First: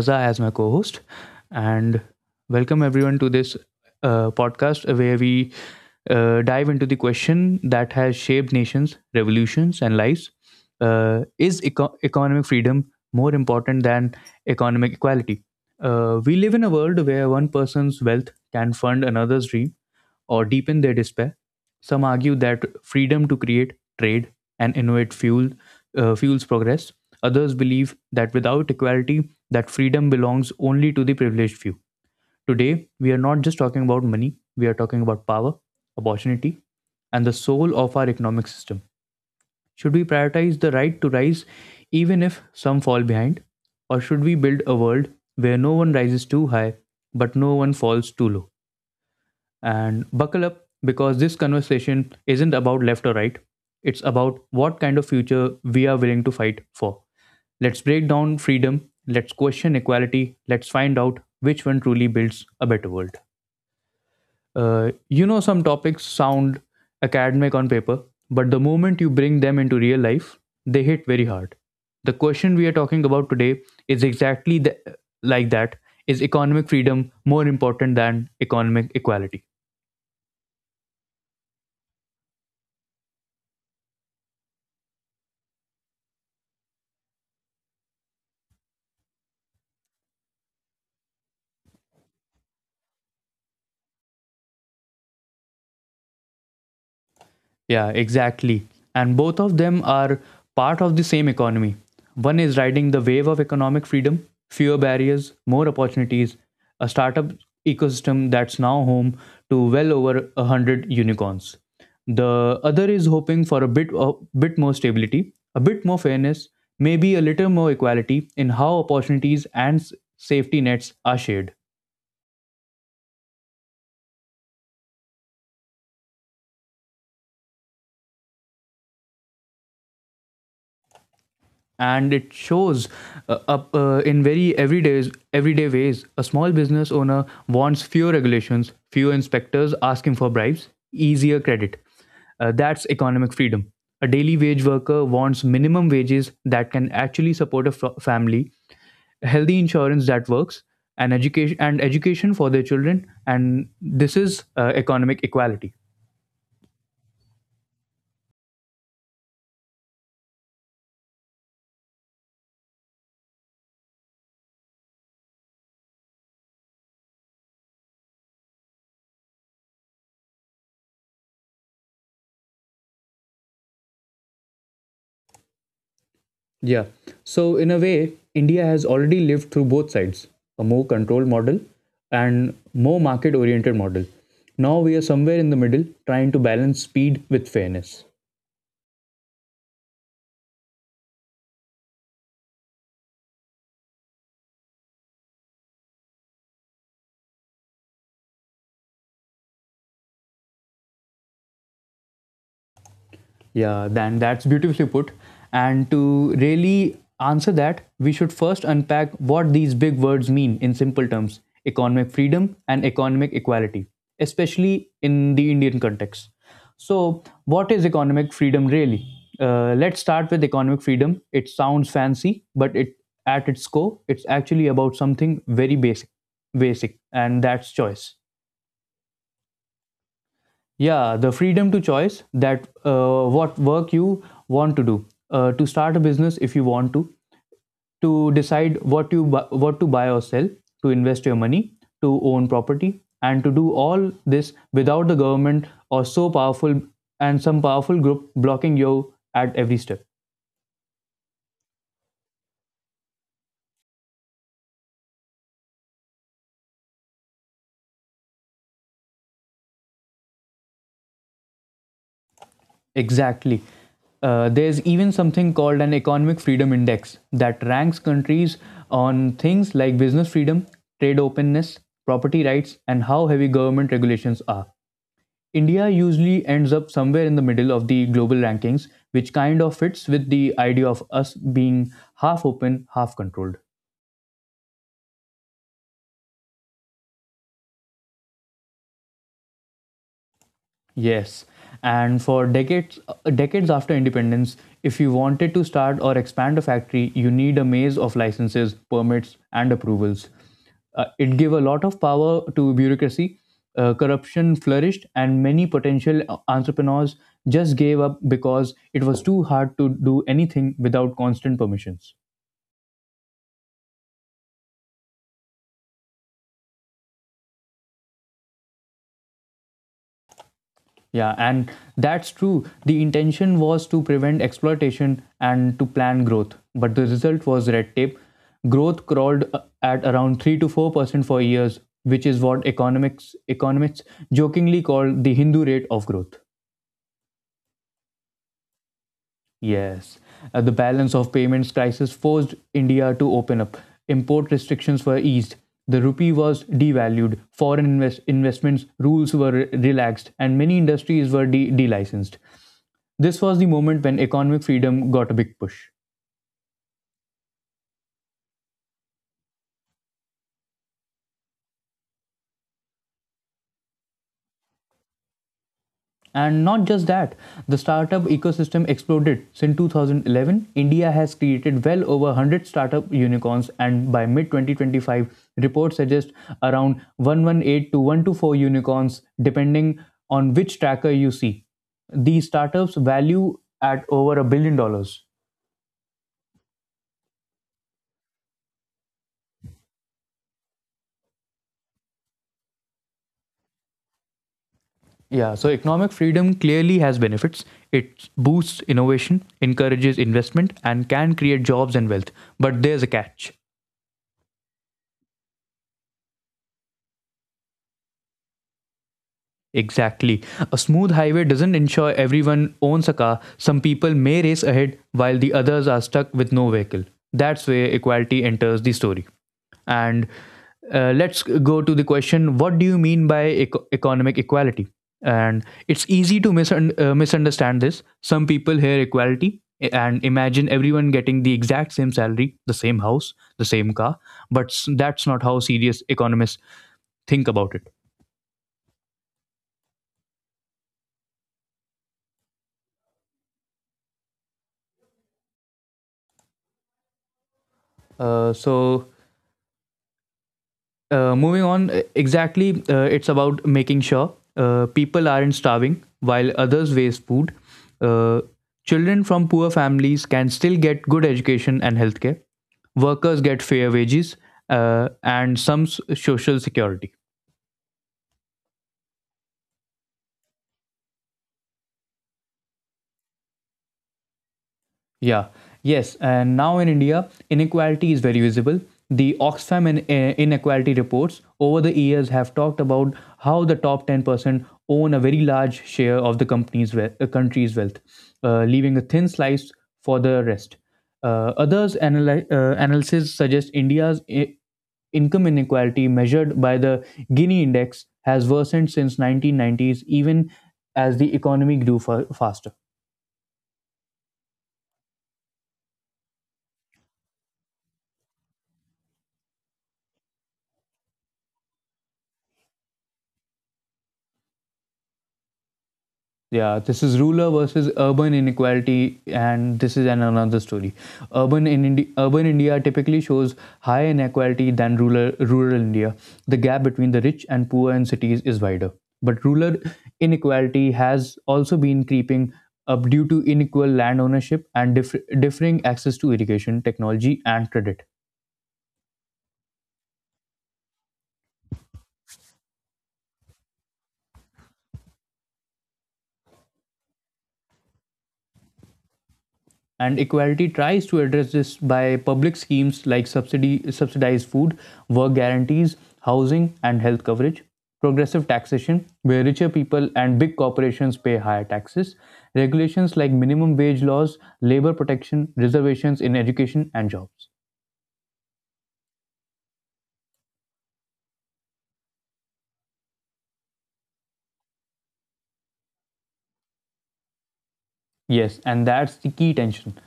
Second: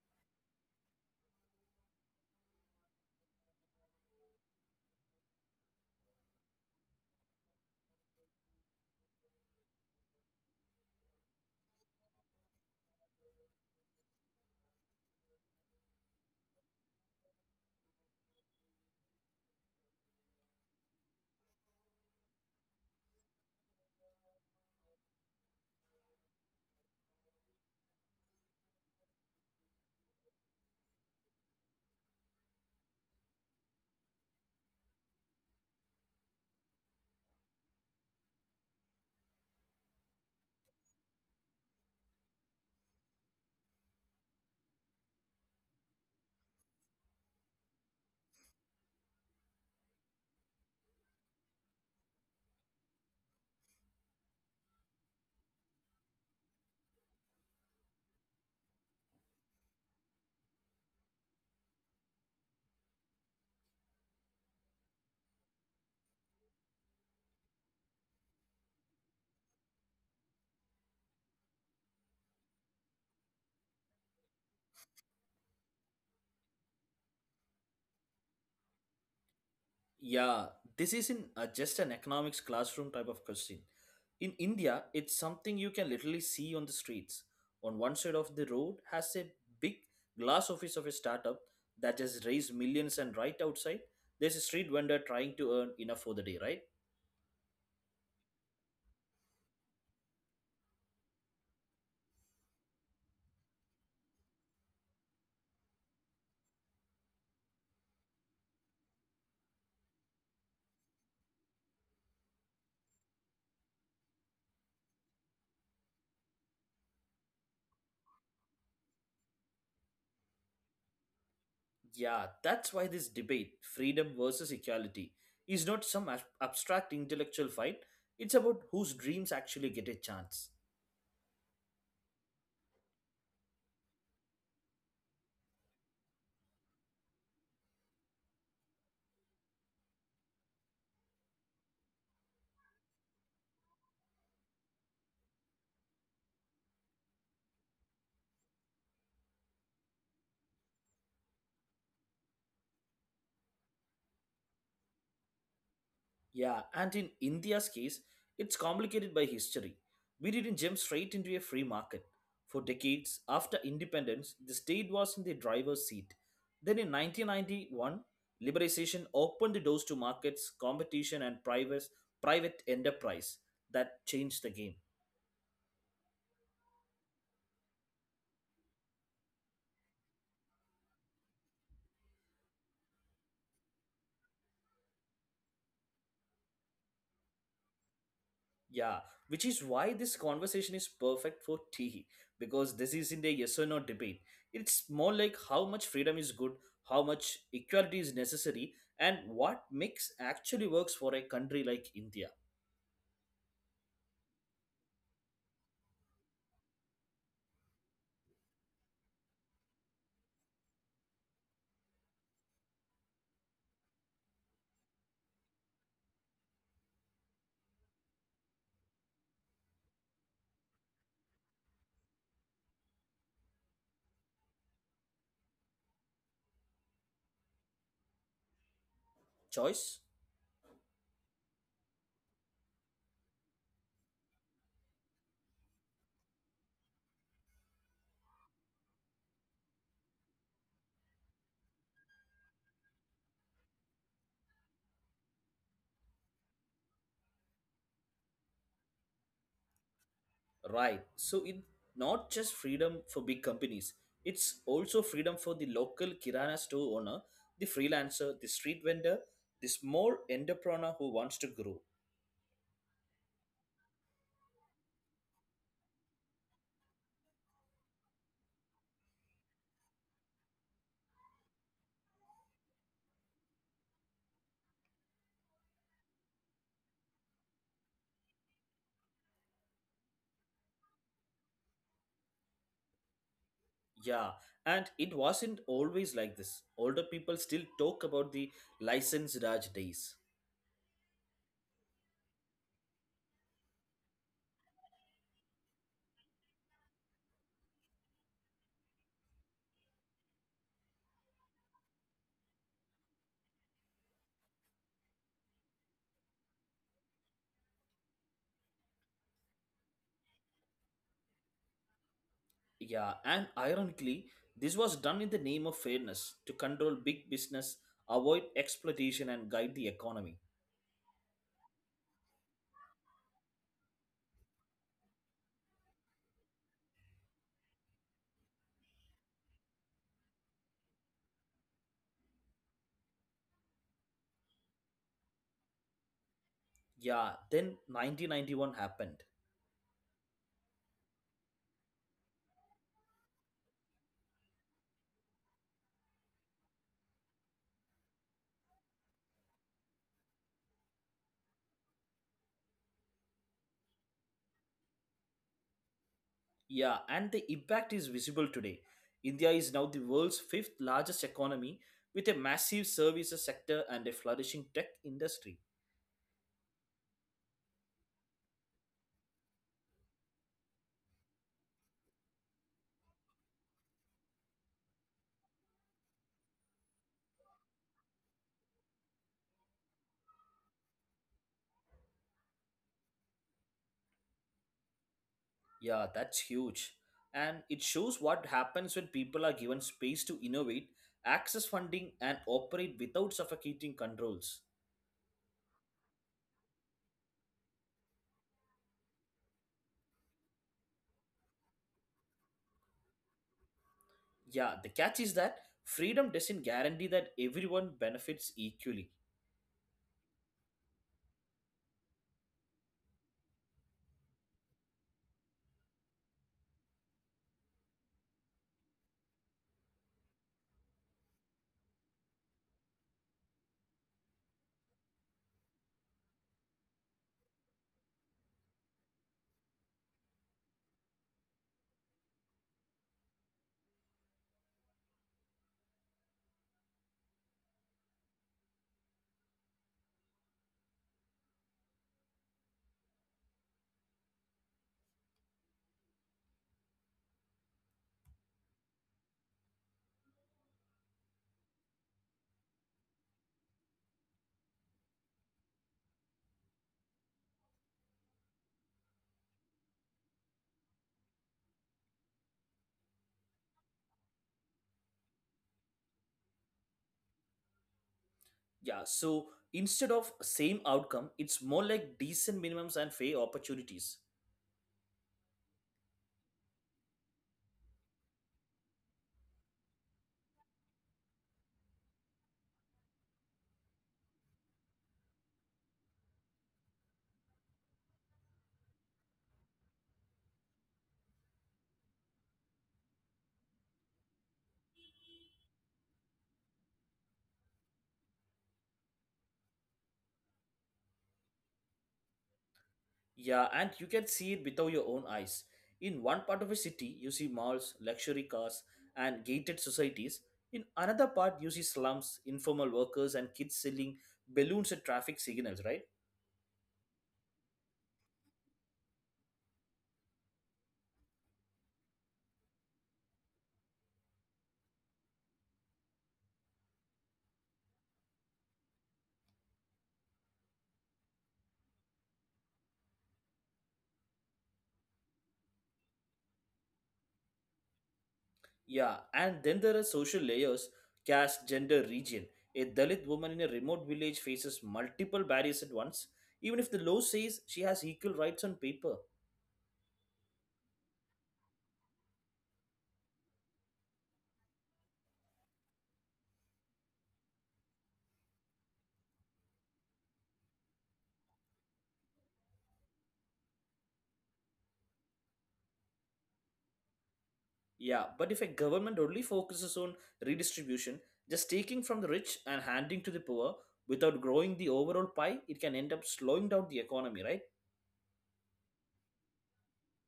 Raza as my co host. And Welcome, everyone, to this podcast where we dive into the question that has shaped nations, revolutions, and lives. Is economic freedom more important than economic equality? We live in a world where one person's wealth can fund another's dream or deepen their despair. Some argue that freedom to create, trade, and innovate fuels progress. Others believe that without equality, that freedom belongs only to the privileged few. Today, we are not just talking about money; we are talking about power, opportunity, and the soul of our economic system. Should we prioritize the right to rise, even if some fall behind, or should we build a world where no one rises too high but no one falls too low? And buckle up because this conversation isn't about left or right. It's about what kind of future we are willing to fight for. Let's break down freedom, let's question equality, let's find out which one truly builds a better world. Some topics sound academic on paper, but the moment you bring them into real life, they hit very hard. The question we are talking about today is exactly like that, is economic freedom more important than economic equality? Yeah, this isn't just an economics classroom type of question. In India, it's something you can literally see on the streets. On one side of the road has a big glass office of a startup that has raised millions, and right outside, there's a street vendor trying to earn enough for the day, right? Yeah, exactly. And both of them are part of the same economy. One is riding the wave of economic freedom, fewer barriers, more opportunities, a startup ecosystem that's now home to well over 100 unicorns. The other is hoping for a bit more stability, a bit more fairness, maybe a little more equality in how opportunities and safety nets are shared. Yeah, that's why this debate, freedom versus equality, is not some abstract intellectual fight. It's about whose dreams actually get a chance. And it shows up in very everyday ways. A small business owner wants fewer regulations, fewer inspectors asking for bribes, easier credit. That's economic freedom. A daily wage worker wants minimum wages that can actually support a family, healthy insurance that works, and education for their children, and this is economic equality. Yeah, and in India's case, it's complicated by history. We didn't jump straight into a free market. For decades after independence, the state was in the driver's seat. Then in 1991, liberalization opened the doors to markets, competition, and private enterprise that changed the game. Yeah. So, in a way, India has already lived through both sides, a more controlled model and more market oriented model. Now we are somewhere in the middle, trying to balance speed with fairness. Yeah, which is why this conversation is perfect for tea because this isn't a yes or no debate. It's more like how much freedom is good, how much equality is necessary, and what mix actually works for a country like India. Yeah, then that's beautifully put. And to really answer that, we should first unpack what these big words mean in simple terms, economic freedom and economic equality, especially in the Indian context. So, what is economic freedom really? Let's start with economic freedom. It sounds fancy, but it at its core, it's actually about something very basic, and that's choice. Choice? Yeah, the freedom to choice that what work you want to do, to start a business if you want to decide what what to buy or sell, to invest your money, to own property, and to do all this without the government or so powerful and some powerful group blocking you at every step. Right. So it's not just freedom for big companies, it's also freedom for the local Kirana store owner, the freelancer, the street vendor, the small entrepreneur who wants to grow. Exactly. There's even something called an Economic Freedom Index that ranks countries on things like business freedom, trade openness, property rights, and how heavy government regulations are. India usually ends up somewhere in the middle of the global rankings, which kind of fits with the idea of us being half open, half controlled. Yeah, and it wasn't always like this. Older people still talk about the license Raj days. Yes, and for decades after independence, if you wanted to start or expand a factory, you need a maze of licenses, permits, and approvals. It gave a lot of power to bureaucracy. Corruption flourished, and many potential entrepreneurs just gave up because it was too hard to do anything without constant permissions. Yeah, and ironically, this was done in the name of fairness to control big business, avoid exploitation, and guide the economy. Yeah, and that's true. The intention was to prevent exploitation and to plan growth, but the result was red tape. Growth crawled at around 3 to 4% for years, which is what economics economists jokingly call the Hindu rate of growth. Yeah, then 1991 happened. Yes. The balance of payments crisis forced India to open up. Import restrictions were eased. The rupee was devalued. Foreign investments rules were relaxed, and many industries were delicensed. This was the moment when economic freedom got a big push. Yeah, and the impact is visible today. India is now the world's fifth largest economy with a massive services sector and a flourishing tech industry. And not just that, the startup ecosystem exploded. Since 2011, India has created well over 100 startup unicorns, and by mid 2025, reports suggest around 118 to 124 unicorns, depending on which tracker you see. These startups value at over $1 billion. Yeah, that's huge. And it shows what happens when people are given space to innovate, access funding, and operate without suffocating controls. Yeah, so economic freedom clearly has benefits. It boosts innovation, encourages investment, and can create jobs and wealth. But there's a catch. Yeah, the catch is that freedom doesn't guarantee that everyone benefits equally. Exactly. A smooth highway doesn't ensure everyone owns a car. Some people may race ahead while the others are stuck with no vehicle. That's where equality enters the story. And let's go to the question, what do you mean by economic equality? And it's easy to misunderstand this. Some people hear equality and imagine everyone getting the exact same salary, the same house, the same car, but that's not how serious economists think about it. Uh, so exactly, it's about making sure people aren't starving while others waste food. Uh, children from poor families can still get good education and healthcare. Workers get fair wages and some social security. Yeah, so instead of same outcome, it's more like decent minimums and fair opportunities. Yeah, yes. And now in India, inequality is very visible. The Oxfam inequality reports over the years have talked about how the top 10% own a very large share of the country's wealth, leaving a thin slice for the rest. Others analysis suggest India's income inequality measured by the Gini index has worsened since 1990s even as the economy grew faster. Yeah, and you can see it without your own eyes. In one part of a city, you see malls, luxury cars, and gated societies. In another part, you see slums, informal workers, and kids selling balloons at traffic signals, right? Yeah, this is rural versus urban inequality, and this is an another story. Urban India typically shows higher inequality than rural India. The gap between the rich and poor in cities is wider, but rural inequality has also been creeping up due to unequal land ownership and differing access to irrigation, technology, and credit. Yeah, and then there are social layers caste, gender, region. A Dalit woman in a remote village faces multiple barriers at once, even if the law says she has equal rights on paper. And equality tries to address this by public schemes like subsidy subsidized food, work guarantees, housing and health coverage, progressive taxation where richer people and big corporations pay higher taxes, regulations like minimum wage laws, labor protection, reservations in education and jobs. Yeah, but if a government only focuses on redistribution, just taking from the rich and handing to the poor without growing the overall pie, it can end up slowing down the economy, right? Yes, and that's the key tension.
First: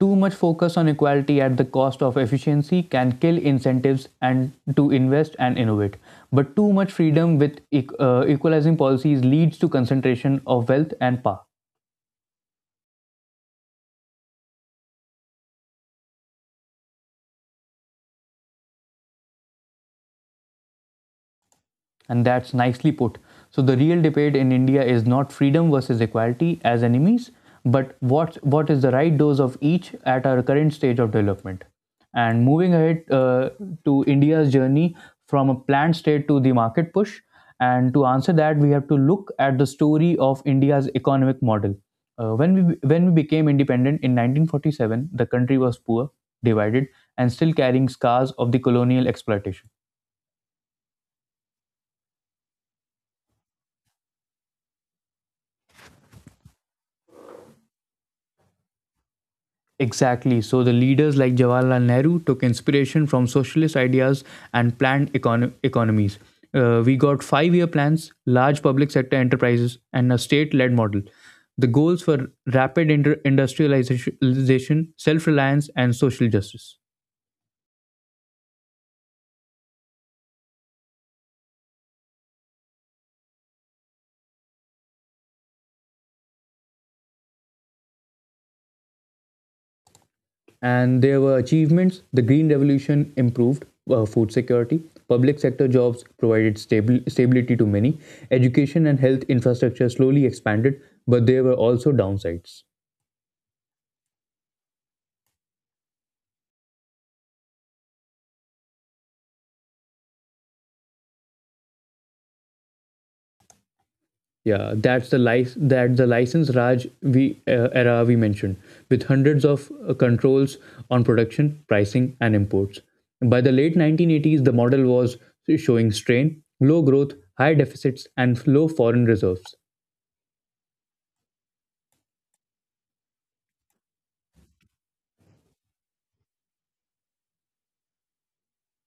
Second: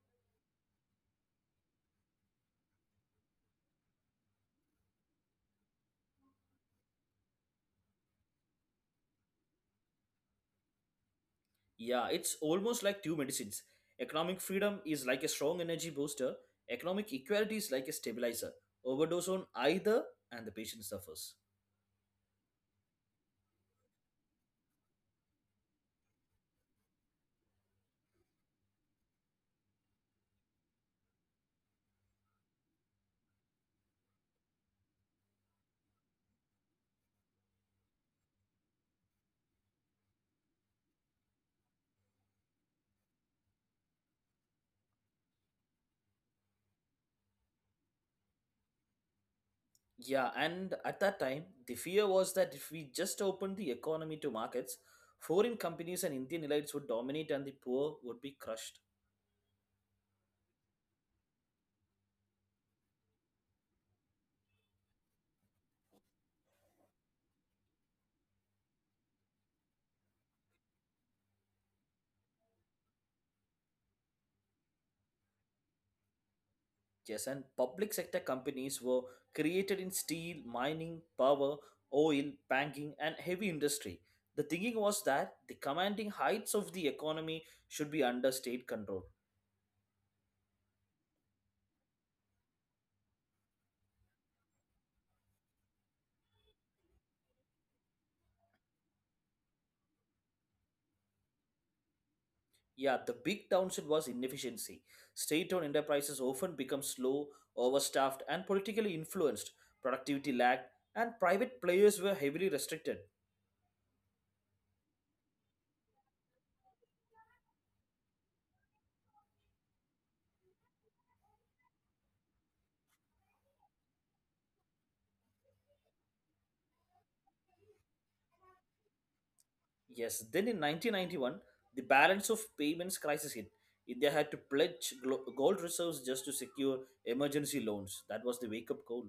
Too much focus on equality at the cost of efficiency can kill incentives and to invest and innovate. But too much freedom with equalizing policies leads to concentration of wealth and power. Yeah, it's almost like two medicines. Economic freedom is like a strong energy booster, economic equality is like a stabilizer. Overdose on either, and the patient suffers. And that's nicely put. So the real debate in India is not freedom versus equality as enemies, but what is the right dose of each at our current stage of development. And moving ahead to India's journey from a planned state to the market push, and to answer that, we have to look at the story of India's economic model. When we became independent in 1947, the country was poor, divided, and still carrying scars of the colonial exploitation. Yeah, and at that time, the fear was that if we just opened the economy to markets, foreign companies and Indian elites would dominate and the poor would be crushed. Exactly. So the leaders like Jawaharlal Nehru took inspiration from socialist ideas and planned economies. We got 5 year plans, large public sector enterprises, and a state led model. The goals were rapid industrialization, self reliance, and social justice. Yes, and public sector companies were created in steel, mining, power, oil, banking, and heavy industry. The thinking was that the commanding heights of the economy should be under state control. And there were achievements. The Green Revolution improved food security. Public sector jobs provided stability to many. Education and health infrastructure slowly expanded, but there were also downsides. Yeah, the big downside was inefficiency. State owned enterprises often become slow, overstaffed, and politically influenced. Productivity lagged, and private players were heavily restricted. Yeah, that's the life that the license Raj we era we mentioned, with hundreds of controls on production, pricing, and imports. By the late 1980s, the model was showing strain, low growth, high deficits, and low foreign reserves. Yes, then in 1991, the balance of payments crisis hit. India had to pledge gold reserves just to secure emergency loans. That was the wake up call.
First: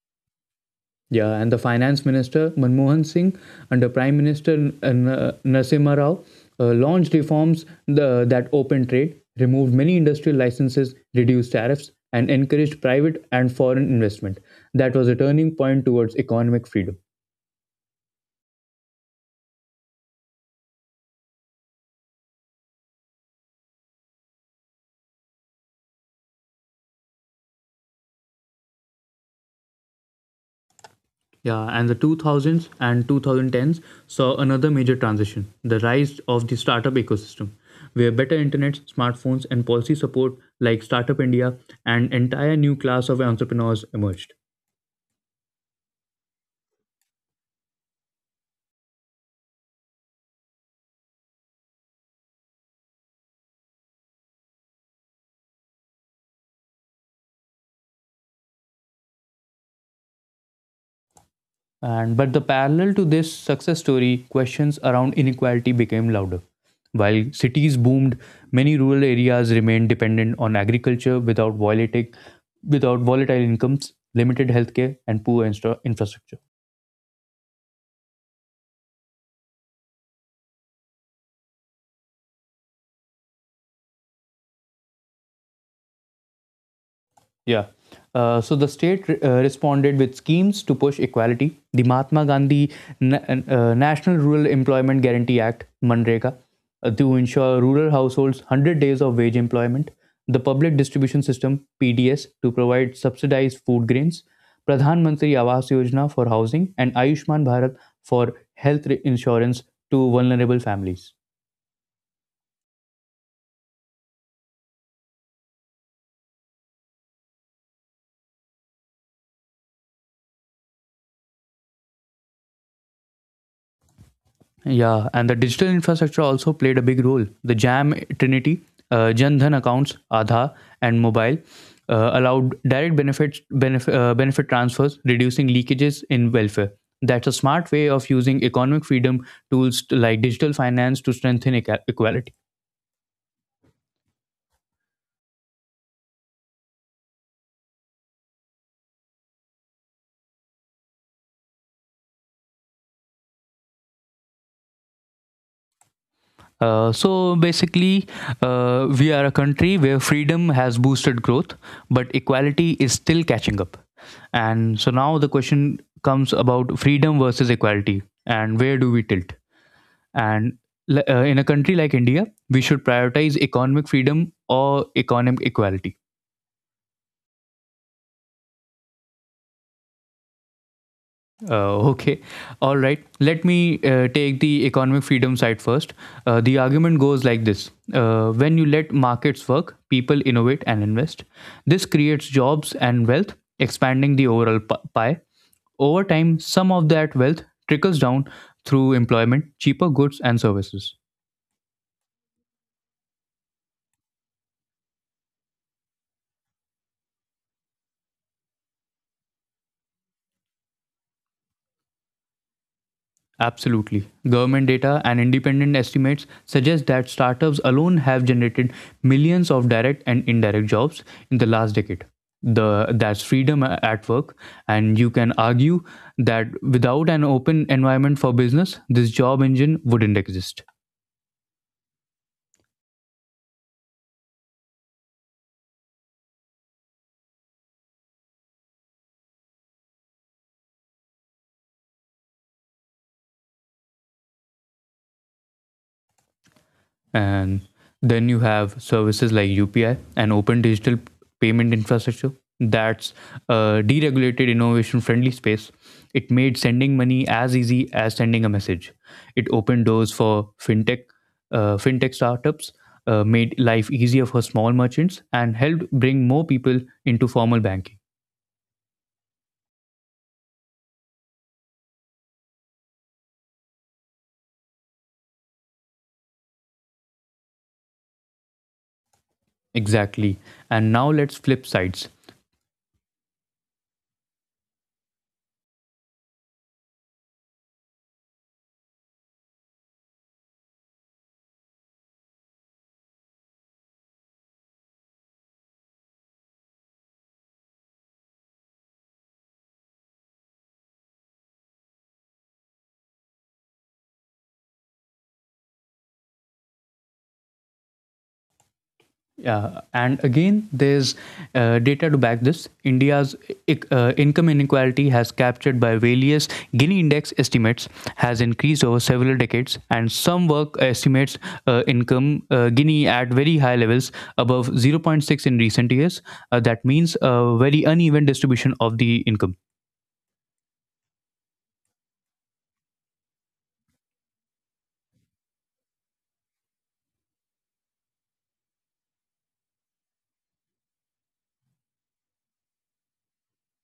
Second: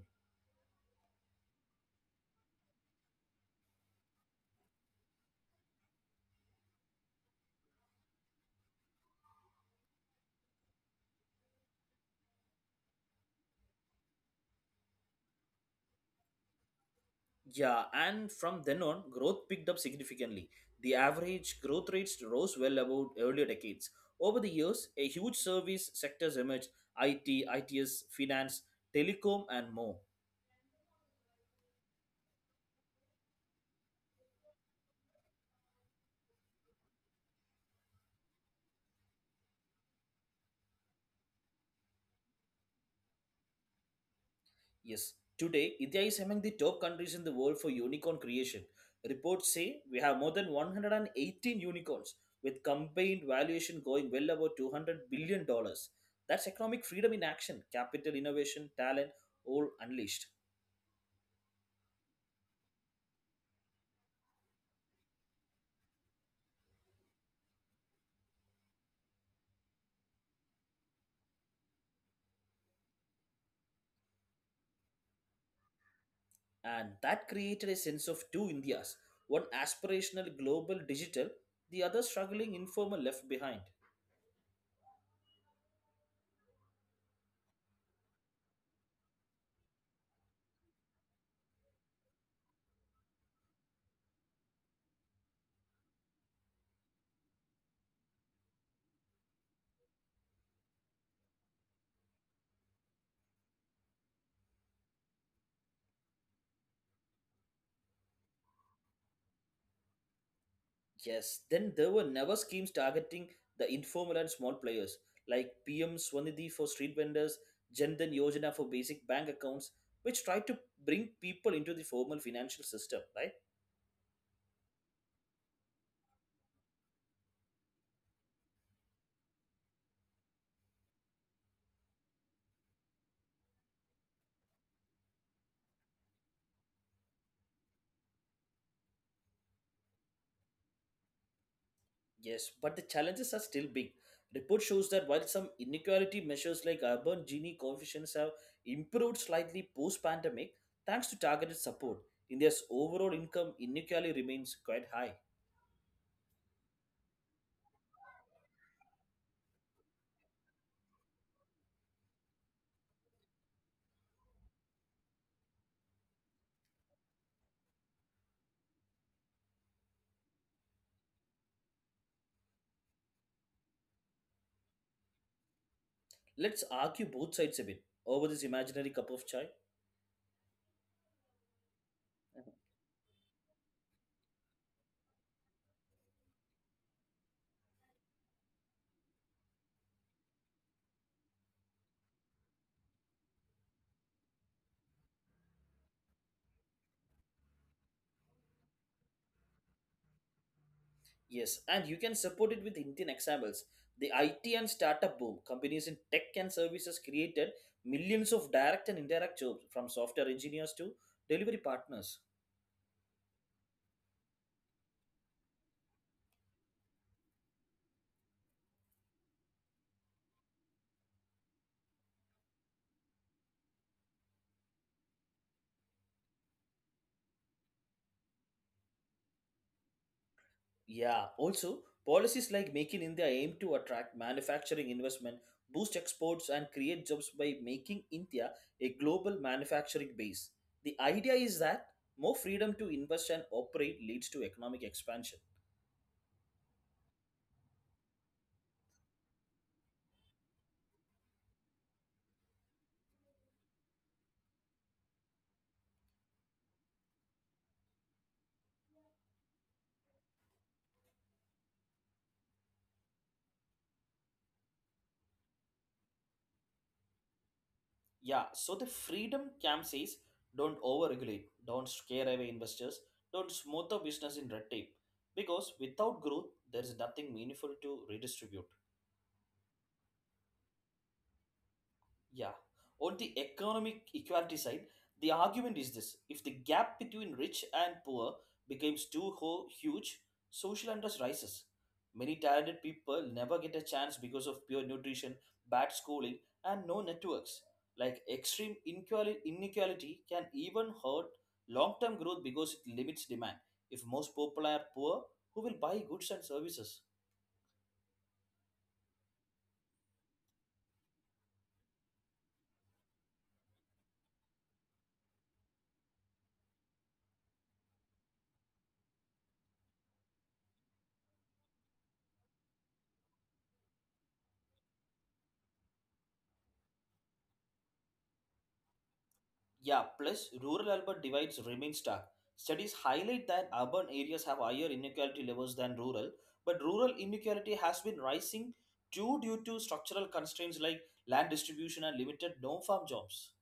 Yeah, and the finance minister Manmohan Singh under Prime Minister Narasimha Rao launched reforms that opened trade, removed many industrial licenses, reduced tariffs, and encouraged private and foreign investment. That was a turning point towards economic freedom. Yeah, and from then on, growth picked up significantly. The average growth rates rose well above earlier decades. Over the years, a huge service sectors emerged IT, ITS, finance, telecom, and more. Yeah, and the 2000s and 2010s saw another major transition, the rise of the startup ecosystem, where better internet, smartphones, and policy support like Startup India and entire new class of entrepreneurs emerged. Yes, today India is among the top countries in the world for unicorn creation. Reports say we have more than 118 unicorns with combined valuation going well above 200 dollars. That's economic freedom in action, capital innovation, talent all unleashed. And but the parallel to this success story, questions around inequality became louder. While cities boomed, many rural areas remained dependent on agriculture without volatile incomes, limited healthcare, and poor infrastructure. And that created a sense of two Indias, one aspirational global digital, the other struggling informal left behind. Yeah. So the state responded with schemes to push equality. The Mahatma Gandhi National Rural Employment Guarantee Act, MNREGA, to ensure rural households 100 days of wage employment. The Public Distribution System, PDS, to provide subsidized food grains. Pradhan Mantri Awas Yojana for housing and Ayushman Bharat for health insurance to vulnerable families. Yes, then there were never schemes targeting the informal and small players like PM Swanidhi for street vendors, Jandan Yojana for basic bank accounts, which try to bring people into the formal financial system, right? Yeah, and the digital infrastructure also played a big role. The Jam Trinity, Jan Dhan accounts, Aadhaar, and mobile allowed direct benefit transfers, reducing leakages in welfare. That's a smart way of using economic freedom tools like digital finance to strengthen equality. Yes, but the challenges are still big. Report shows that while some inequality measures like urban Gini coefficients have improved slightly post-pandemic, thanks to targeted support, India's overall income inequality remains quite high. So basically, we are a country where freedom has boosted growth, but equality is still catching up. And so now the question comes about freedom versus equality and where do we tilt? And in a country like India, we should prioritize economic freedom or economic equality. Let's argue both sides a bit over this imaginary cup of chai. Okay, all right. Let me take the economic freedom side first. The argument goes like this. When you let markets work, people innovate and invest. This creates jobs and wealth, expanding the overall pie. Over time, some of that wealth trickles down through employment, cheaper goods, and services. Yes, and you can support it with Indian examples. The IT and startup boom, companies in tech and services created millions of direct and indirect jobs from software engineers to delivery partners. Absolutely. Government data and independent estimates suggest that startups alone have generated millions of direct and indirect jobs in the last decade. The that's freedom at work, and you can argue that without an open environment for business, this job engine wouldn't exist. Yeah, also, policies like Make in India aim to attract manufacturing investment, boost exports, and create jobs by making India a global manufacturing base. The idea is that more freedom to invest and operate leads to economic expansion. And then you have services like UPI and open digital payment infrastructure. That's a deregulated, innovation friendly space. It made sending money as easy as sending a message. It opened doors for fintech, fintech startups, made life easier for small merchants, and helped bring more people into formal banking. Yeah, so the freedom camp says don't overregulate, don't scare away investors, don't smother business in red tape. Because without growth, there is nothing meaningful to redistribute. Exactly. And now let's flip sides. Yeah. On the economic equality side, the argument is this: if the gap between rich and poor becomes too huge, social unrest rises. Many talented people never get a chance because of poor nutrition, bad schooling, and no networks. Like extreme inequality can even hurt long term growth because it limits demand. If most people are poor, who will buy goods and services? Yeah, and again, there's data to back this. India's income inequality, has captured by various Gini index estimates, has increased over several decades, and some work estimates income Gini at very high levels, above zero point 0.6 in recent years. That means a very uneven distribution of the income. Yeah, plus rural urban divides remain stark. Studies highlight that urban areas have higher inequality levels than rural, but rural inequality has been rising too due to structural constraints like land distribution and limited no farm jobs.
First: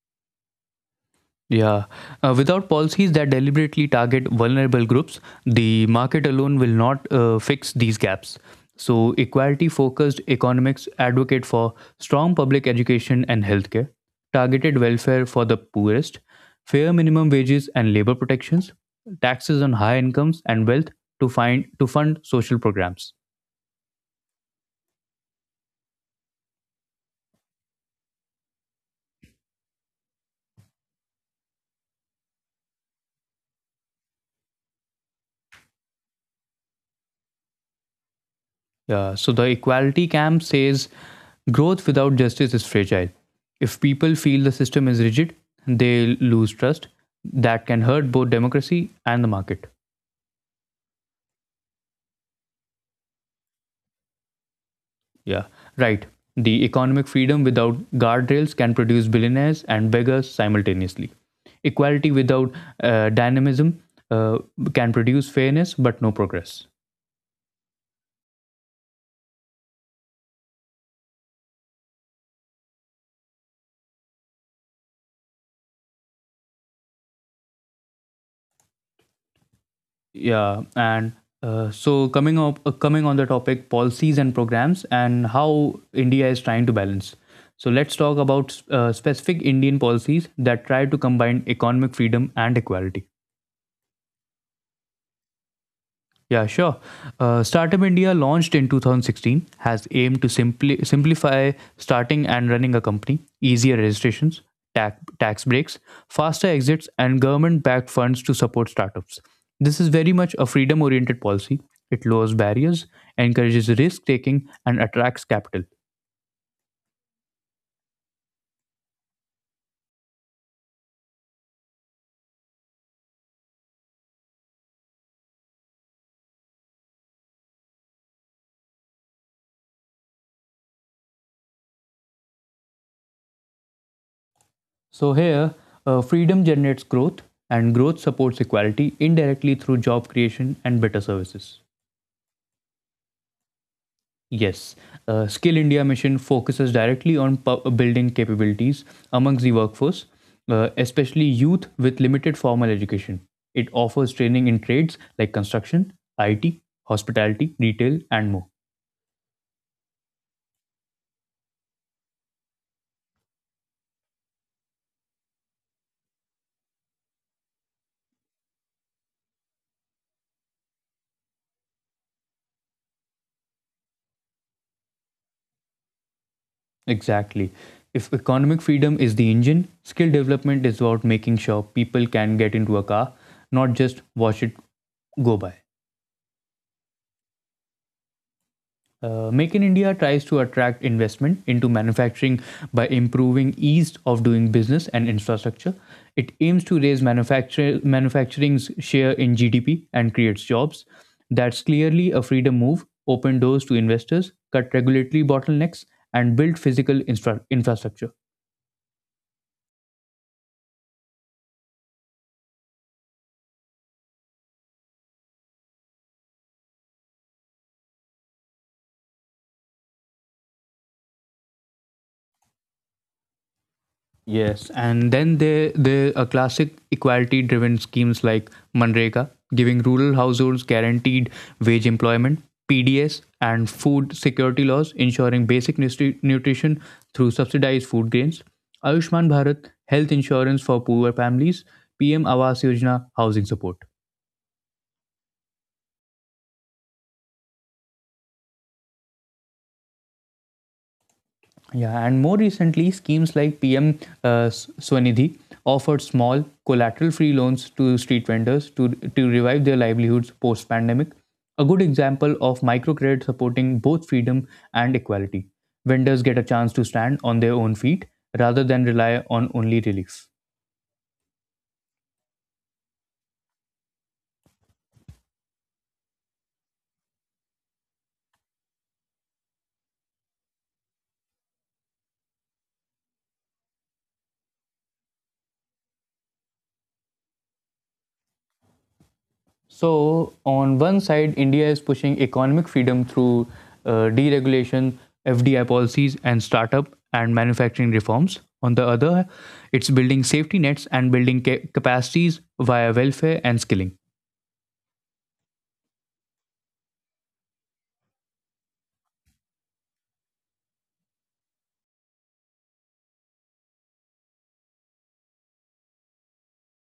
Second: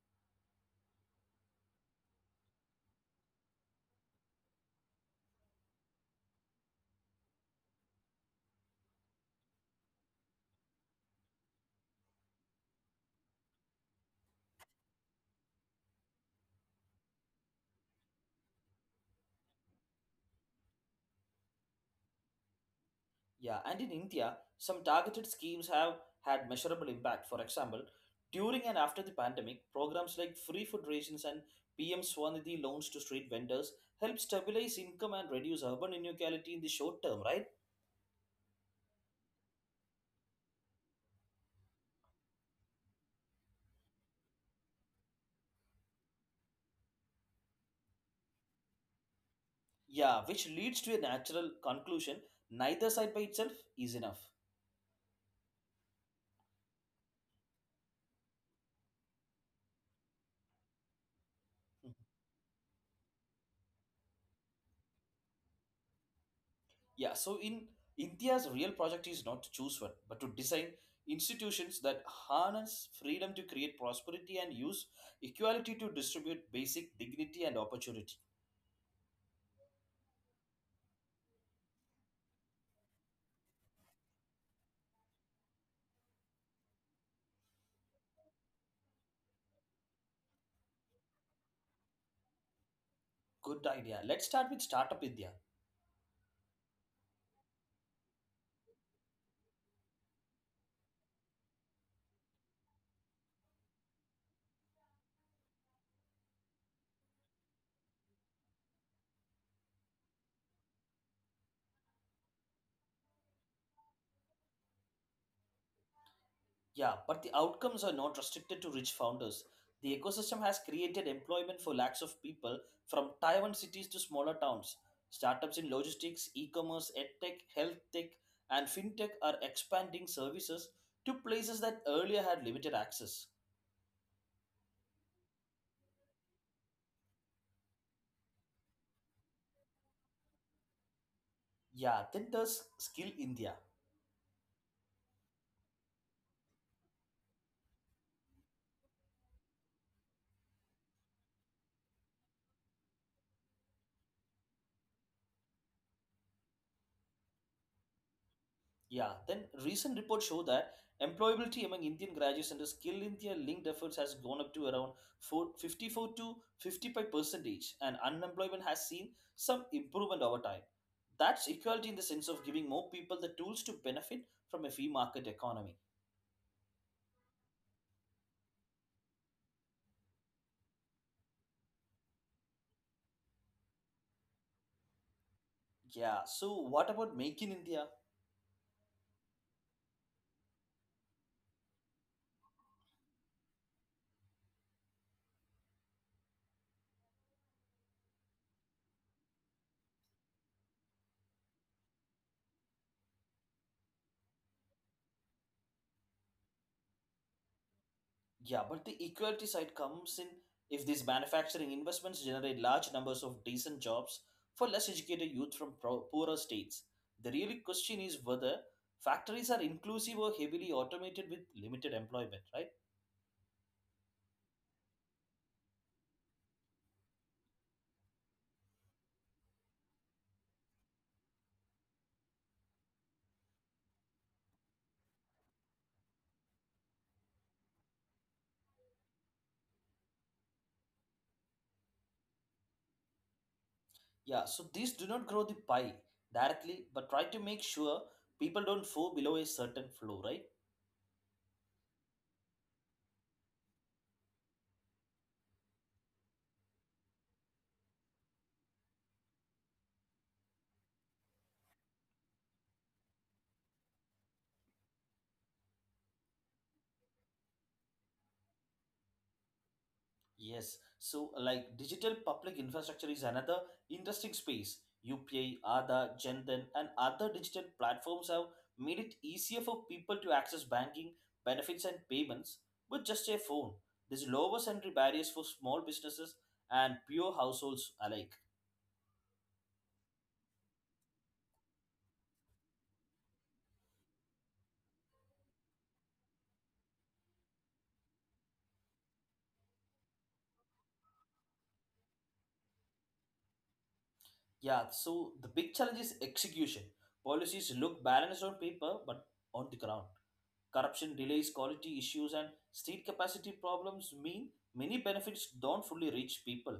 Yeah. Without policies that deliberately target vulnerable groups, the market alone will not fix these gaps. So, equality focused economics advocate for strong public education and healthcare, targeted welfare for the poorest, fair minimum wages and labor protections, taxes on high incomes and wealth to fund social programs. Yeah, and in India, some targeted schemes have had measurable impact. For example, during and after the pandemic, programs like free food rations and PM Swanidhi loans to street vendors help stabilize income and reduce urban inequality in the short term, right? So the equality camp says growth without justice is fragile. If people feel the system is rigid, they lose trust. That can hurt both democracy and the market. Yeah, which leads to a natural conclusion: neither side by itself is enough. Yeah, right. The economic freedom without guardrails can produce billionaires and beggars simultaneously. Equality without dynamism uh, can produce fairness but no progress. Yeah, so in India's real project is not to choose one, but to design institutions that harness freedom to create prosperity and use equality to distribute basic dignity and opportunity. Yeah, and coming on the topic policies and programs and how India is trying to balance. So let's talk about specific Indian policies that try to combine economic freedom and equality. Good idea. Let's start with Startup India. Yeah, sure. Startup India, launched in 2016, has aimed to simply simplify starting and running a company, easier registrations, tax breaks, faster exits, and government-backed funds to support startups. This is very much a freedom-oriented policy. It lowers barriers, encourages risk-taking, and attracts capital. Yeah, but the outcomes are not restricted to rich founders. The ecosystem has created employment for lakhs of people from Taiwan cities to smaller towns. Startups in logistics, e commerce, edtech, health tech, and fintech are expanding services to places that earlier had limited access. So here, freedom generates growth, and growth supports equality indirectly through job creation and better services. Yeah, then there's Skill India. Yes, Skill India mission focuses directly on building capabilities amongst the workforce, especially youth with limited formal education. It offers training in trades like construction, IT, hospitality, retail, and more. Yeah, then recent reports show that employability among Indian graduates under Skill India linked efforts has gone up to around 454 to 55 percentage, and unemployment has seen some improvement over time. That's equality in the sense of giving more people the tools to benefit from a free market economy. Exactly. If economic freedom is the engine, skill development is about making sure people can get into a car, not just watch it go by. Yeah, so what about Make in India? Make in India tries to attract investment into manufacturing by improving ease of doing business and infrastructure. It aims to raise manufacturing's share in GDP and creates jobs. That's clearly a freedom move, open doors to investors, cut regulatory bottlenecks, and build physical infrastructure. Yeah, but the equality side comes in if these manufacturing investments generate large numbers of decent jobs for less educated youth from poorer states. The real question is whether factories are inclusive or heavily automated with limited employment, right? Yes, and then there are classic equality-driven schemes like Manreka, giving rural households guaranteed wage employment, PDS, and food security laws ensuring basic nutrition through subsidized food grains, Ayushman Bharat, health insurance for poor families, PM Awas Yojana, housing support. Yeah, so these do not grow the pie directly, but try to make sure people don't fall below a certain flow, right? Yeah, and more recently, schemes like PM Swanidhi offered small collateral-free loans to street vendors to revive their livelihoods post-pandemic. A good example of microcredit supporting both freedom and equality. Vendors get a chance to stand on their own feet rather than rely on only relief. Yes, so like digital public infrastructure is another interesting space. UPI, Aadhaar, Jandan, and other digital platforms have made it easier for people to access banking, benefits, and payments with just a phone. This lowers entry barriers for small businesses and pure households alike. So, on one side, India is pushing economic freedom through deregulation, FDI policies, and startup and manufacturing reforms. On the other, it's building safety nets and building capacities via welfare and skilling. Yeah, so the big challenge is execution. Policies look balanced on paper, but on the ground. Corruption delays, quality issues, and state capacity problems mean many benefits don't fully reach people.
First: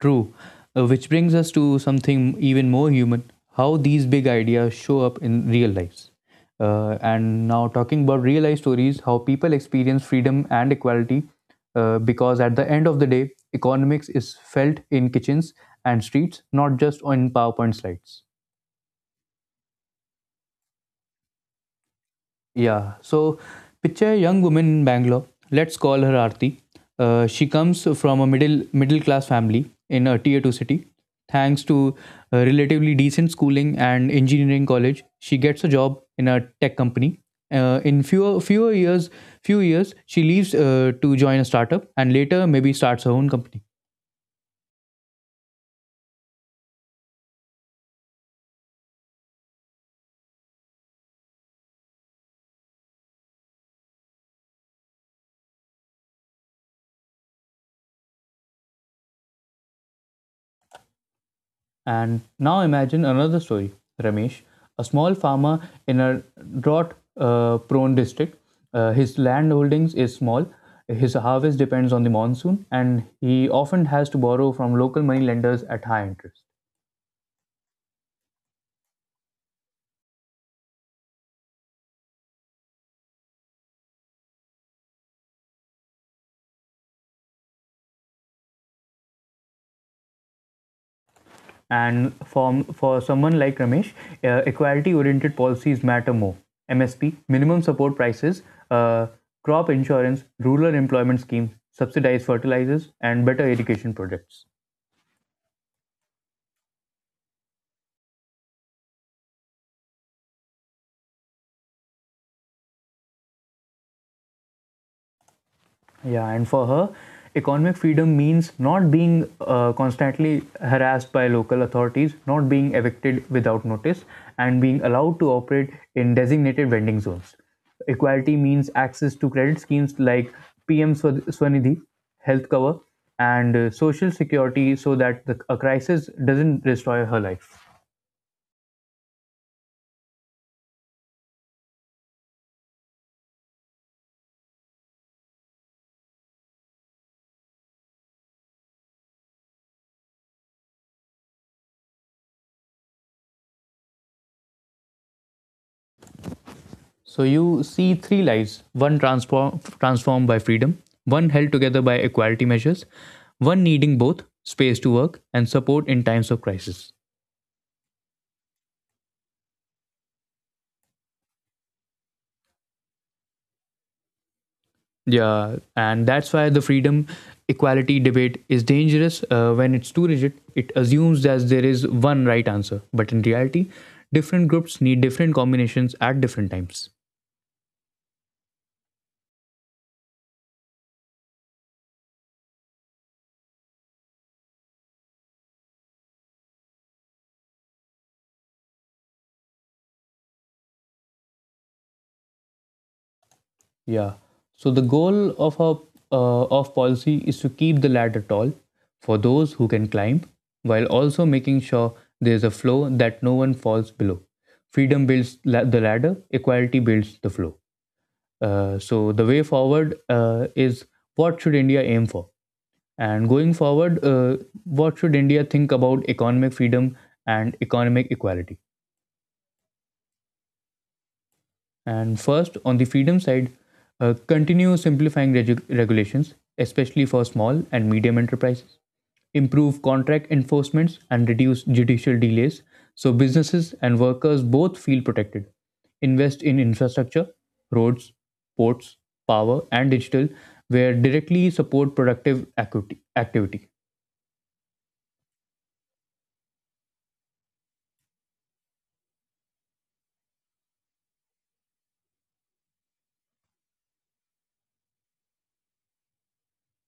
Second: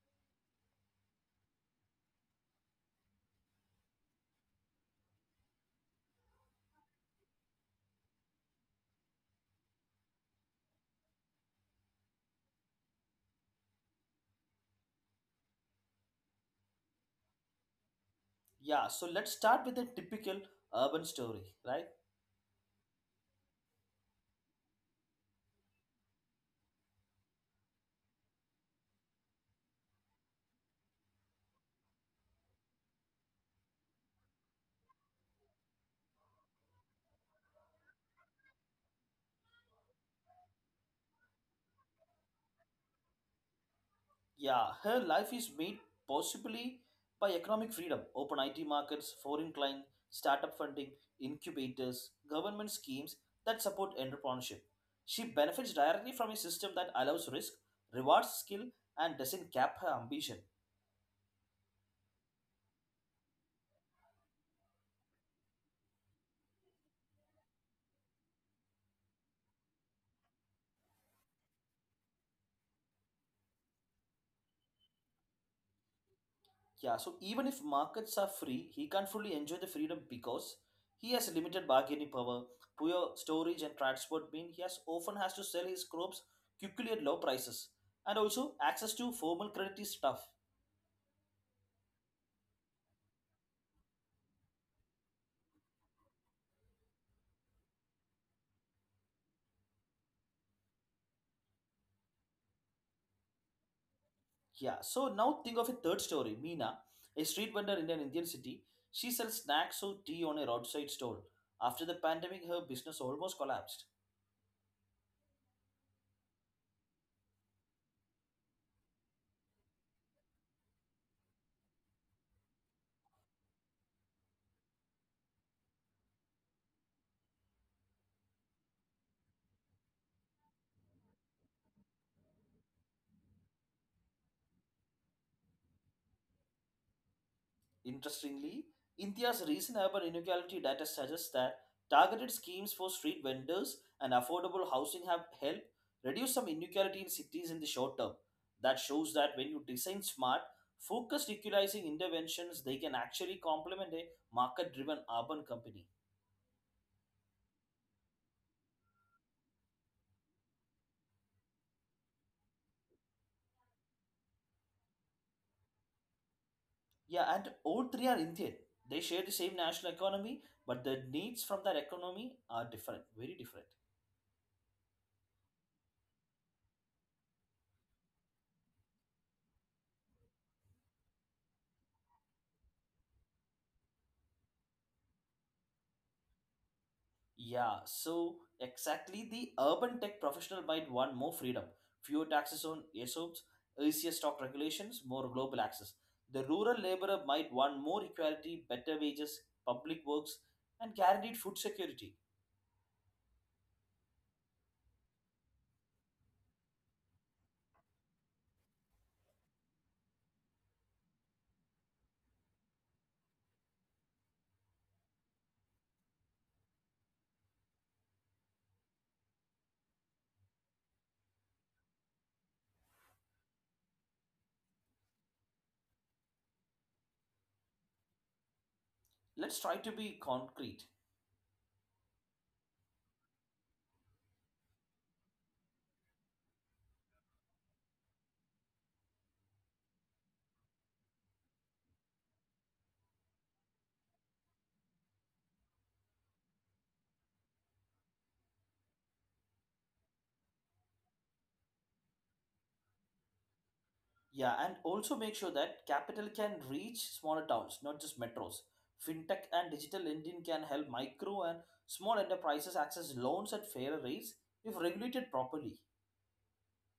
True. Which brings us to something even more human, how these big ideas show up in real lives. And now, talking about real life stories, how people experience freedom and equality, because at the end of the day, economics is felt in kitchens and streets, not just on PowerPoint slides. Yeah, so let's start with a typical urban story, right? Yeah. So picture a young woman in Bangalore. Let's call her Aarti. She comes from a middle class family in a tier two city. Thanks to relatively decent schooling and engineering college, she gets a job in a tech company. In few years, she leaves to join a startup and later maybe starts her own company. Yeah, her life is made possibly by economic freedom, open IT markets, foreign client, startup funding, incubators, government schemes that support entrepreneurship. She benefits directly from a system that allows risk, rewards skill, and doesn't cap her ambition. And now imagine another story, Ramesh. A small farmer in a drought prone district. His land holdings is small, his harvest depends on the monsoon, and he often has to borrow from local money lenders at high interest. Yeah, so even if markets are free, he can't fully enjoy the freedom because he has limited bargaining power, poor storage and transport mean he has often has to sell his crops quickly at low prices. And also access to formal credit is tough. And for someone like Ramesh, equality oriented policies matter more. MSP, minimum support prices, uh, crop insurance, rural employment schemes, subsidized fertilizers, and better education projects. Yeah, so now think of a third story. Meena, a street vendor in an Indian city, she sells snacks or tea on a roadside stall. After the pandemic, her business almost collapsed. Yeah, and for her, economic freedom means not being constantly harassed by local authorities, not being evicted without notice, and being allowed to operate in designated vending zones. Equality means access to credit schemes like PM Swanidhi, health cover, and social security so that a crisis doesn't destroy her life. Interestingly, India's recent urban inequality data suggests that targeted schemes for street vendors and affordable housing have helped reduce some inequality in cities in the short term. That shows that when you design smart, focused equalizing interventions, they can actually complement a market driven urban company. So you see three lives: one transformed by freedom, one held together by equality measures, one needing both space to work and support in times of crisis. Yeah, and all three are Indian. They share the same national economy, but the needs from that economy are different, very different. Yeah, and that's why the freedom equality debate is dangerous when it's too rigid. It assumes that there is one right answer, but in reality, different groups need different combinations at different times. Yeah, so exactly the urban tech professional might want more freedom, fewer taxes on ESOPs, easier stock regulations, more global access. The rural laborer might want more equality, better wages, public works, and guaranteed food security. Yeah. So the goal of a of policy is to keep the ladder tall for those who can climb, while also making sure there's a floor that no one falls below. Freedom builds the ladder, equality builds the floor. So the way forward is, what should India aim for, and going forward, what should India think about economic freedom and economic equality? Let's try to be concrete. And first, on the freedom side, continue simplifying regulations, especially for small and medium enterprises. Improve contract enforcements and reduce judicial delays so businesses and workers both feel protected. Invest in infrastructure, roads, ports, power, and digital, where directly support productive activity. Yeah, and also make sure that capital can reach smaller towns, not just metros. Fintech and digital lending can help micro and small enterprises access loans at fairer rates if regulated properly.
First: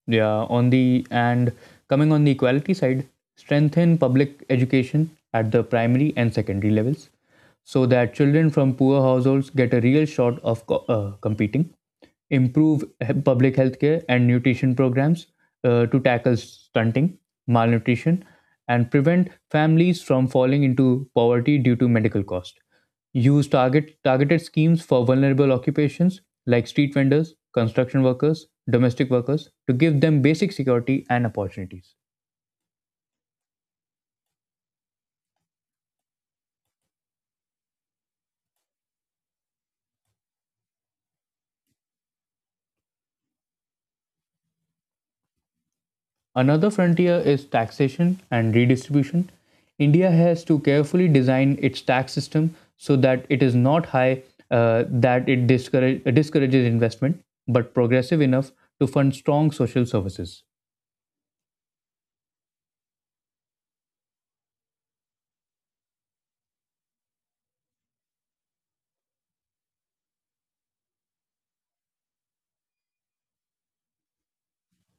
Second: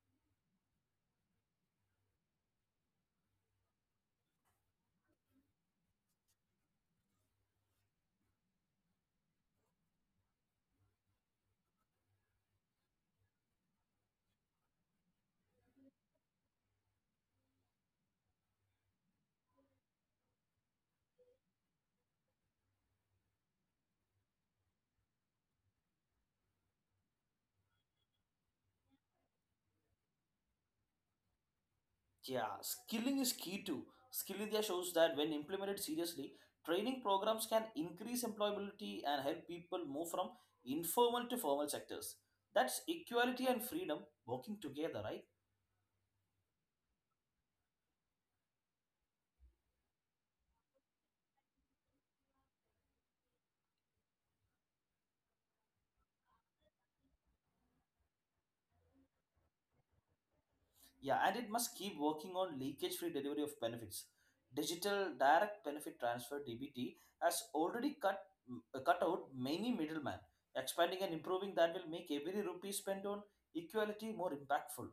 Yeah, on the and coming on the equality side, strengthen public education at the primary and secondary levels so that children from poor households get a real shot of competing. Improve public healthcare and nutrition programs to tackle stunting, malnutrition, and prevent families from falling into poverty due to medical cost. Use targeted schemes for vulnerable occupations like street vendors, construction workers, domestic workers to give them basic security and opportunities. Yeah, skilling is key too. Skill India shows that when implemented seriously, training programs can increase employability and help people move from informal to formal sectors. That's equality and freedom working together, right? Another frontier is taxation and redistribution. India has to carefully design its tax system so that it is not high, that it discourages investment, but progressive enough to fund strong social services. Yeah, and it must keep working on leakage free delivery of benefits. Digital Direct Benefit Transfer DBT has already cut out many middlemen. Expanding and improving that will make every rupee spent on equality more impactful.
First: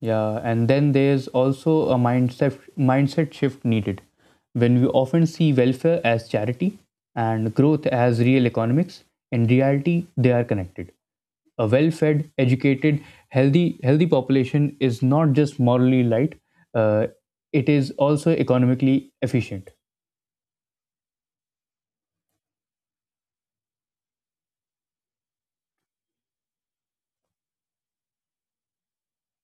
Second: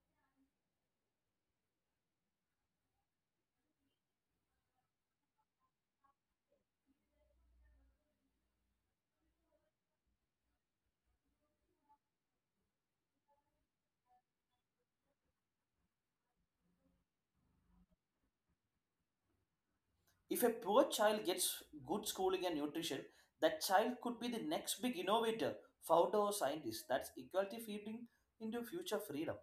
Yeah, and then there's also a mindset shift needed. When we often see welfare as charity and growth as real economics, in reality they are connected. A well-fed, educated, healthy population is not just morally light; uh, it is also economically efficient. If a poor child gets good schooling and nutrition, that child could be the next big innovator, founder, or scientist. That's equality feeding into future freedom.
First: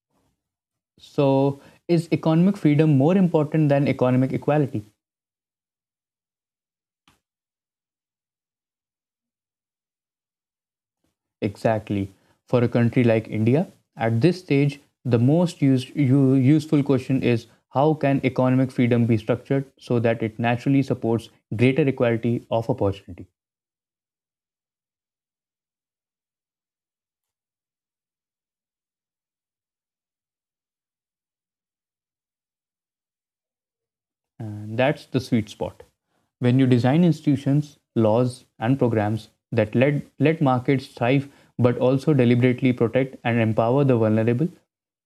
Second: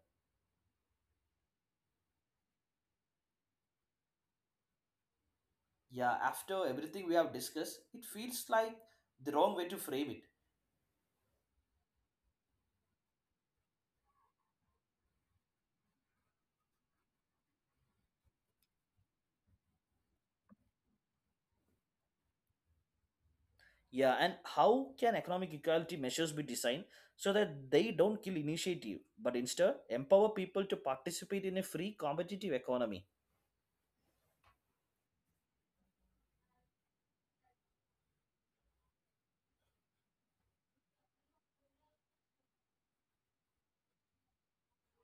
So, is economic freedom more important than economic equality? Yeah, after everything we have discussed, it feels like the wrong way to frame it. Exactly. For a country like India, at this stage, the most useful question is, how can economic freedom be structured so that it naturally supports greater equality of opportunity? Yeah, and how can economic equality measures be designed so that they don't kill initiative, but instead empower people to participate in a free competitive economy? And that's the sweet spot. When you design institutions, laws, and programs that let markets thrive but also deliberately protect and empower the vulnerable,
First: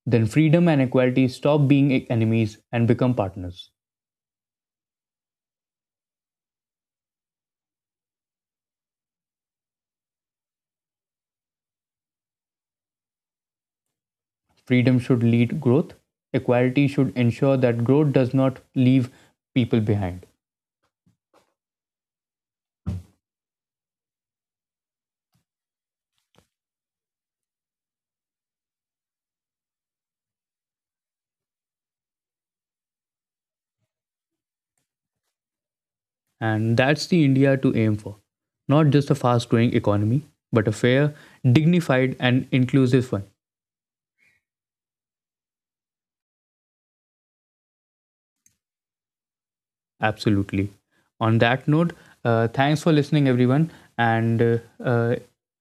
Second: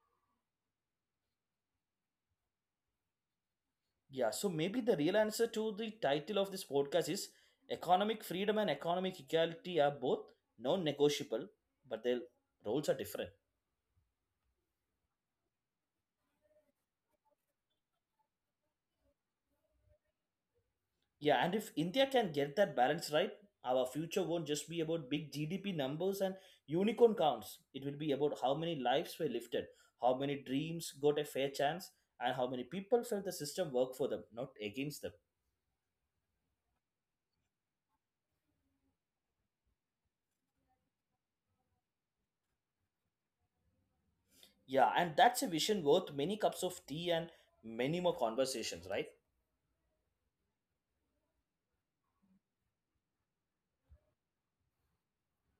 then freedom and equality stop being enemies and become partners. Yeah, so maybe the real answer to the title of this podcast is economic freedom and economic equality are both non negotiable, but their roles are different. Freedom should lead growth. Equality should ensure that growth does not leave people behind. Yeah, and if India can get that balance right, our future won't just be about big GDP numbers and unicorn counts. It will be about how many lives were lifted, how many dreams got a fair chance, and how many people felt the system worked for them, not against them. And that's the India to aim for. Not just a fast growing economy, but a fair, dignified, and inclusive one. Yeah, and that's a vision worth many cups of tea and many more conversations, right? Absolutely. On that note, thanks for listening, everyone. And uh,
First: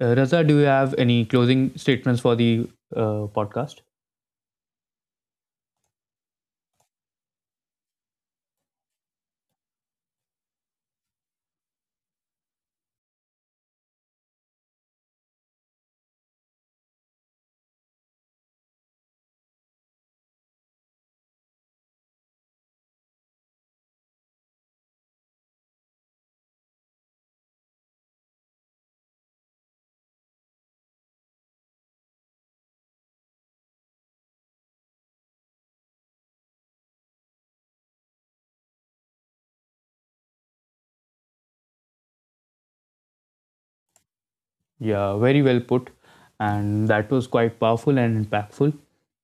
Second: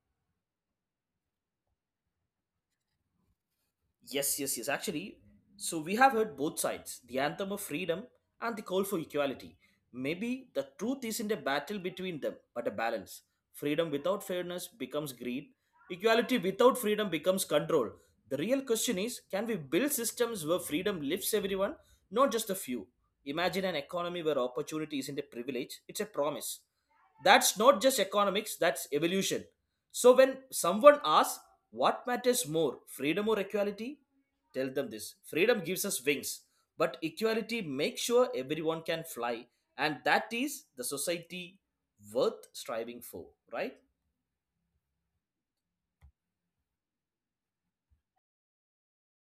Raza, do you have any closing statements for the podcast? Yes, yes, yes. Actually, so we have heard both sides the anthem of freedom and the call for equality. Maybe the truth isn't a battle between them, but a balance. Freedom without fairness becomes greed, equality without freedom becomes control. The real question is can we build systems where freedom lifts everyone, not just a few? Imagine an economy where opportunity isn't a privilege, it's a promise. That's not just economics, that's evolution. So when someone asks, what matters more, freedom or equality? Tell them this: freedom gives us wings, but equality makes sure everyone can fly, and that is the society worth striving for, right? Yeah, very well put. And that was quite powerful and impactful.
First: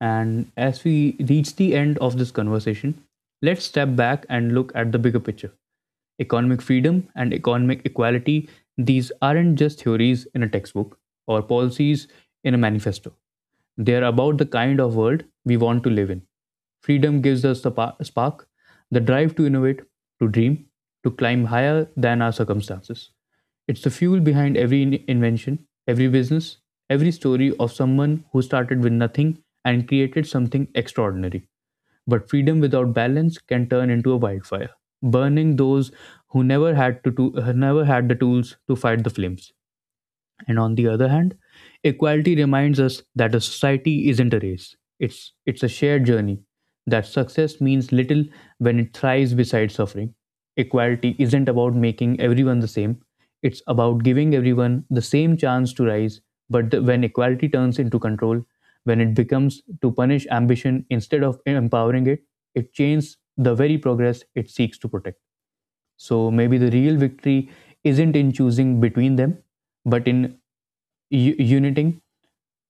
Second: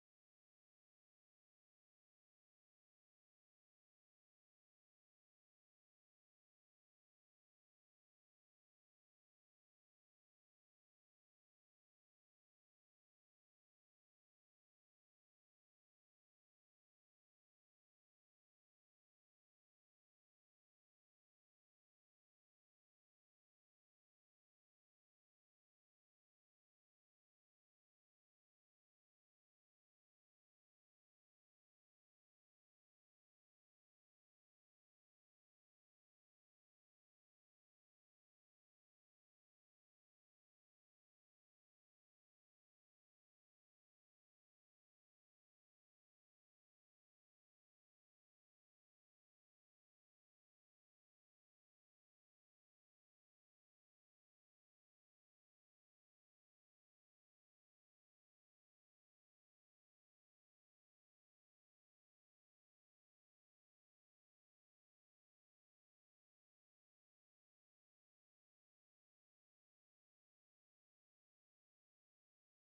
And as we reach the end of this conversation, let's step back and look at the bigger picture. Economic freedom and economic equality, these aren't just theories in a textbook or policies in a manifesto. They are about the kind of world we want to live in. Freedom gives us the spark, the drive to innovate, to dream, to climb higher than our circumstances. It's the fuel behind every invention, every business, every story of someone who started with nothing and created something extraordinary. But freedom without balance can turn into a wildfire, burning those who never had never had the tools to fight the flames. And on the other hand, equality reminds us that a society isn't a race. It's a shared journey. That success means little when it thrives beside suffering. Equality isn't about making everyone the same. It's about giving everyone the same chance to rise. But when equality turns into control, when it becomes to punish ambition instead of empowering it, it chains the very progress it seeks to protect. So maybe the real victory isn't in choosing between them, but in uniting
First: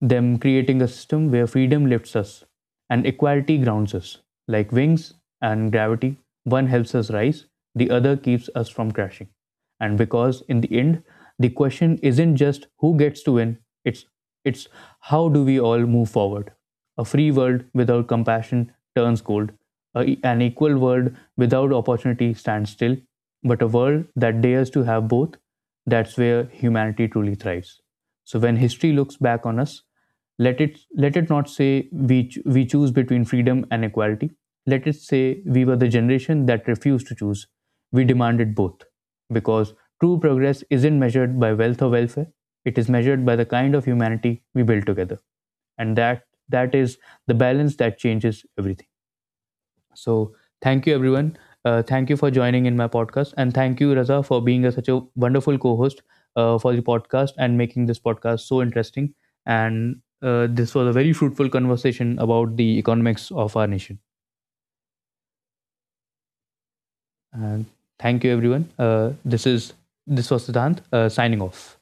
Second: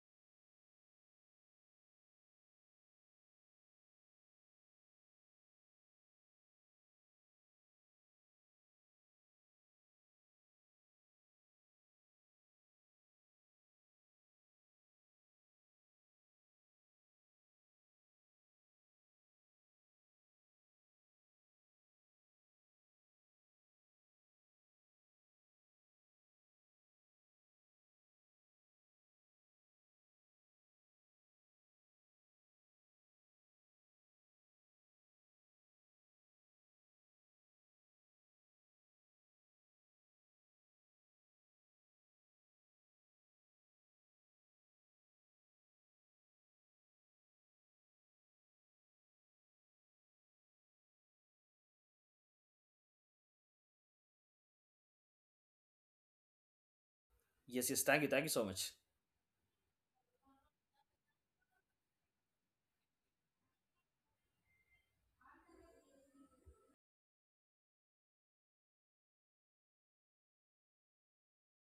them, creating a system where freedom lifts us and equality grounds us. Like wings and gravity, one helps us rise, the other keeps us from crashing. And because, in the end, the question isn't just who gets to win, it's it's how do we all move forward? A free world without compassion turns cold. An equal world without opportunity stands still, but a world that dares to have both, that's where humanity truly thrives. So when history looks back on us, let it not say we we choose between freedom and equality. Let it say we were the generation that refused to choose. We demanded both, because true progress isn't measured by wealth or welfare. It is measured by the kind of humanity we build together. And that is the balance that changes everything. So thank you, everyone. Thank you for joining in my podcast, and thank you, Raza, for being such a wonderful co-host for the podcast and Yes, making yes, this thank you podcast so so much. interesting. And this was a very fruitful conversation about the economics of our nation. And thank you, everyone. This was Siddhant signing off.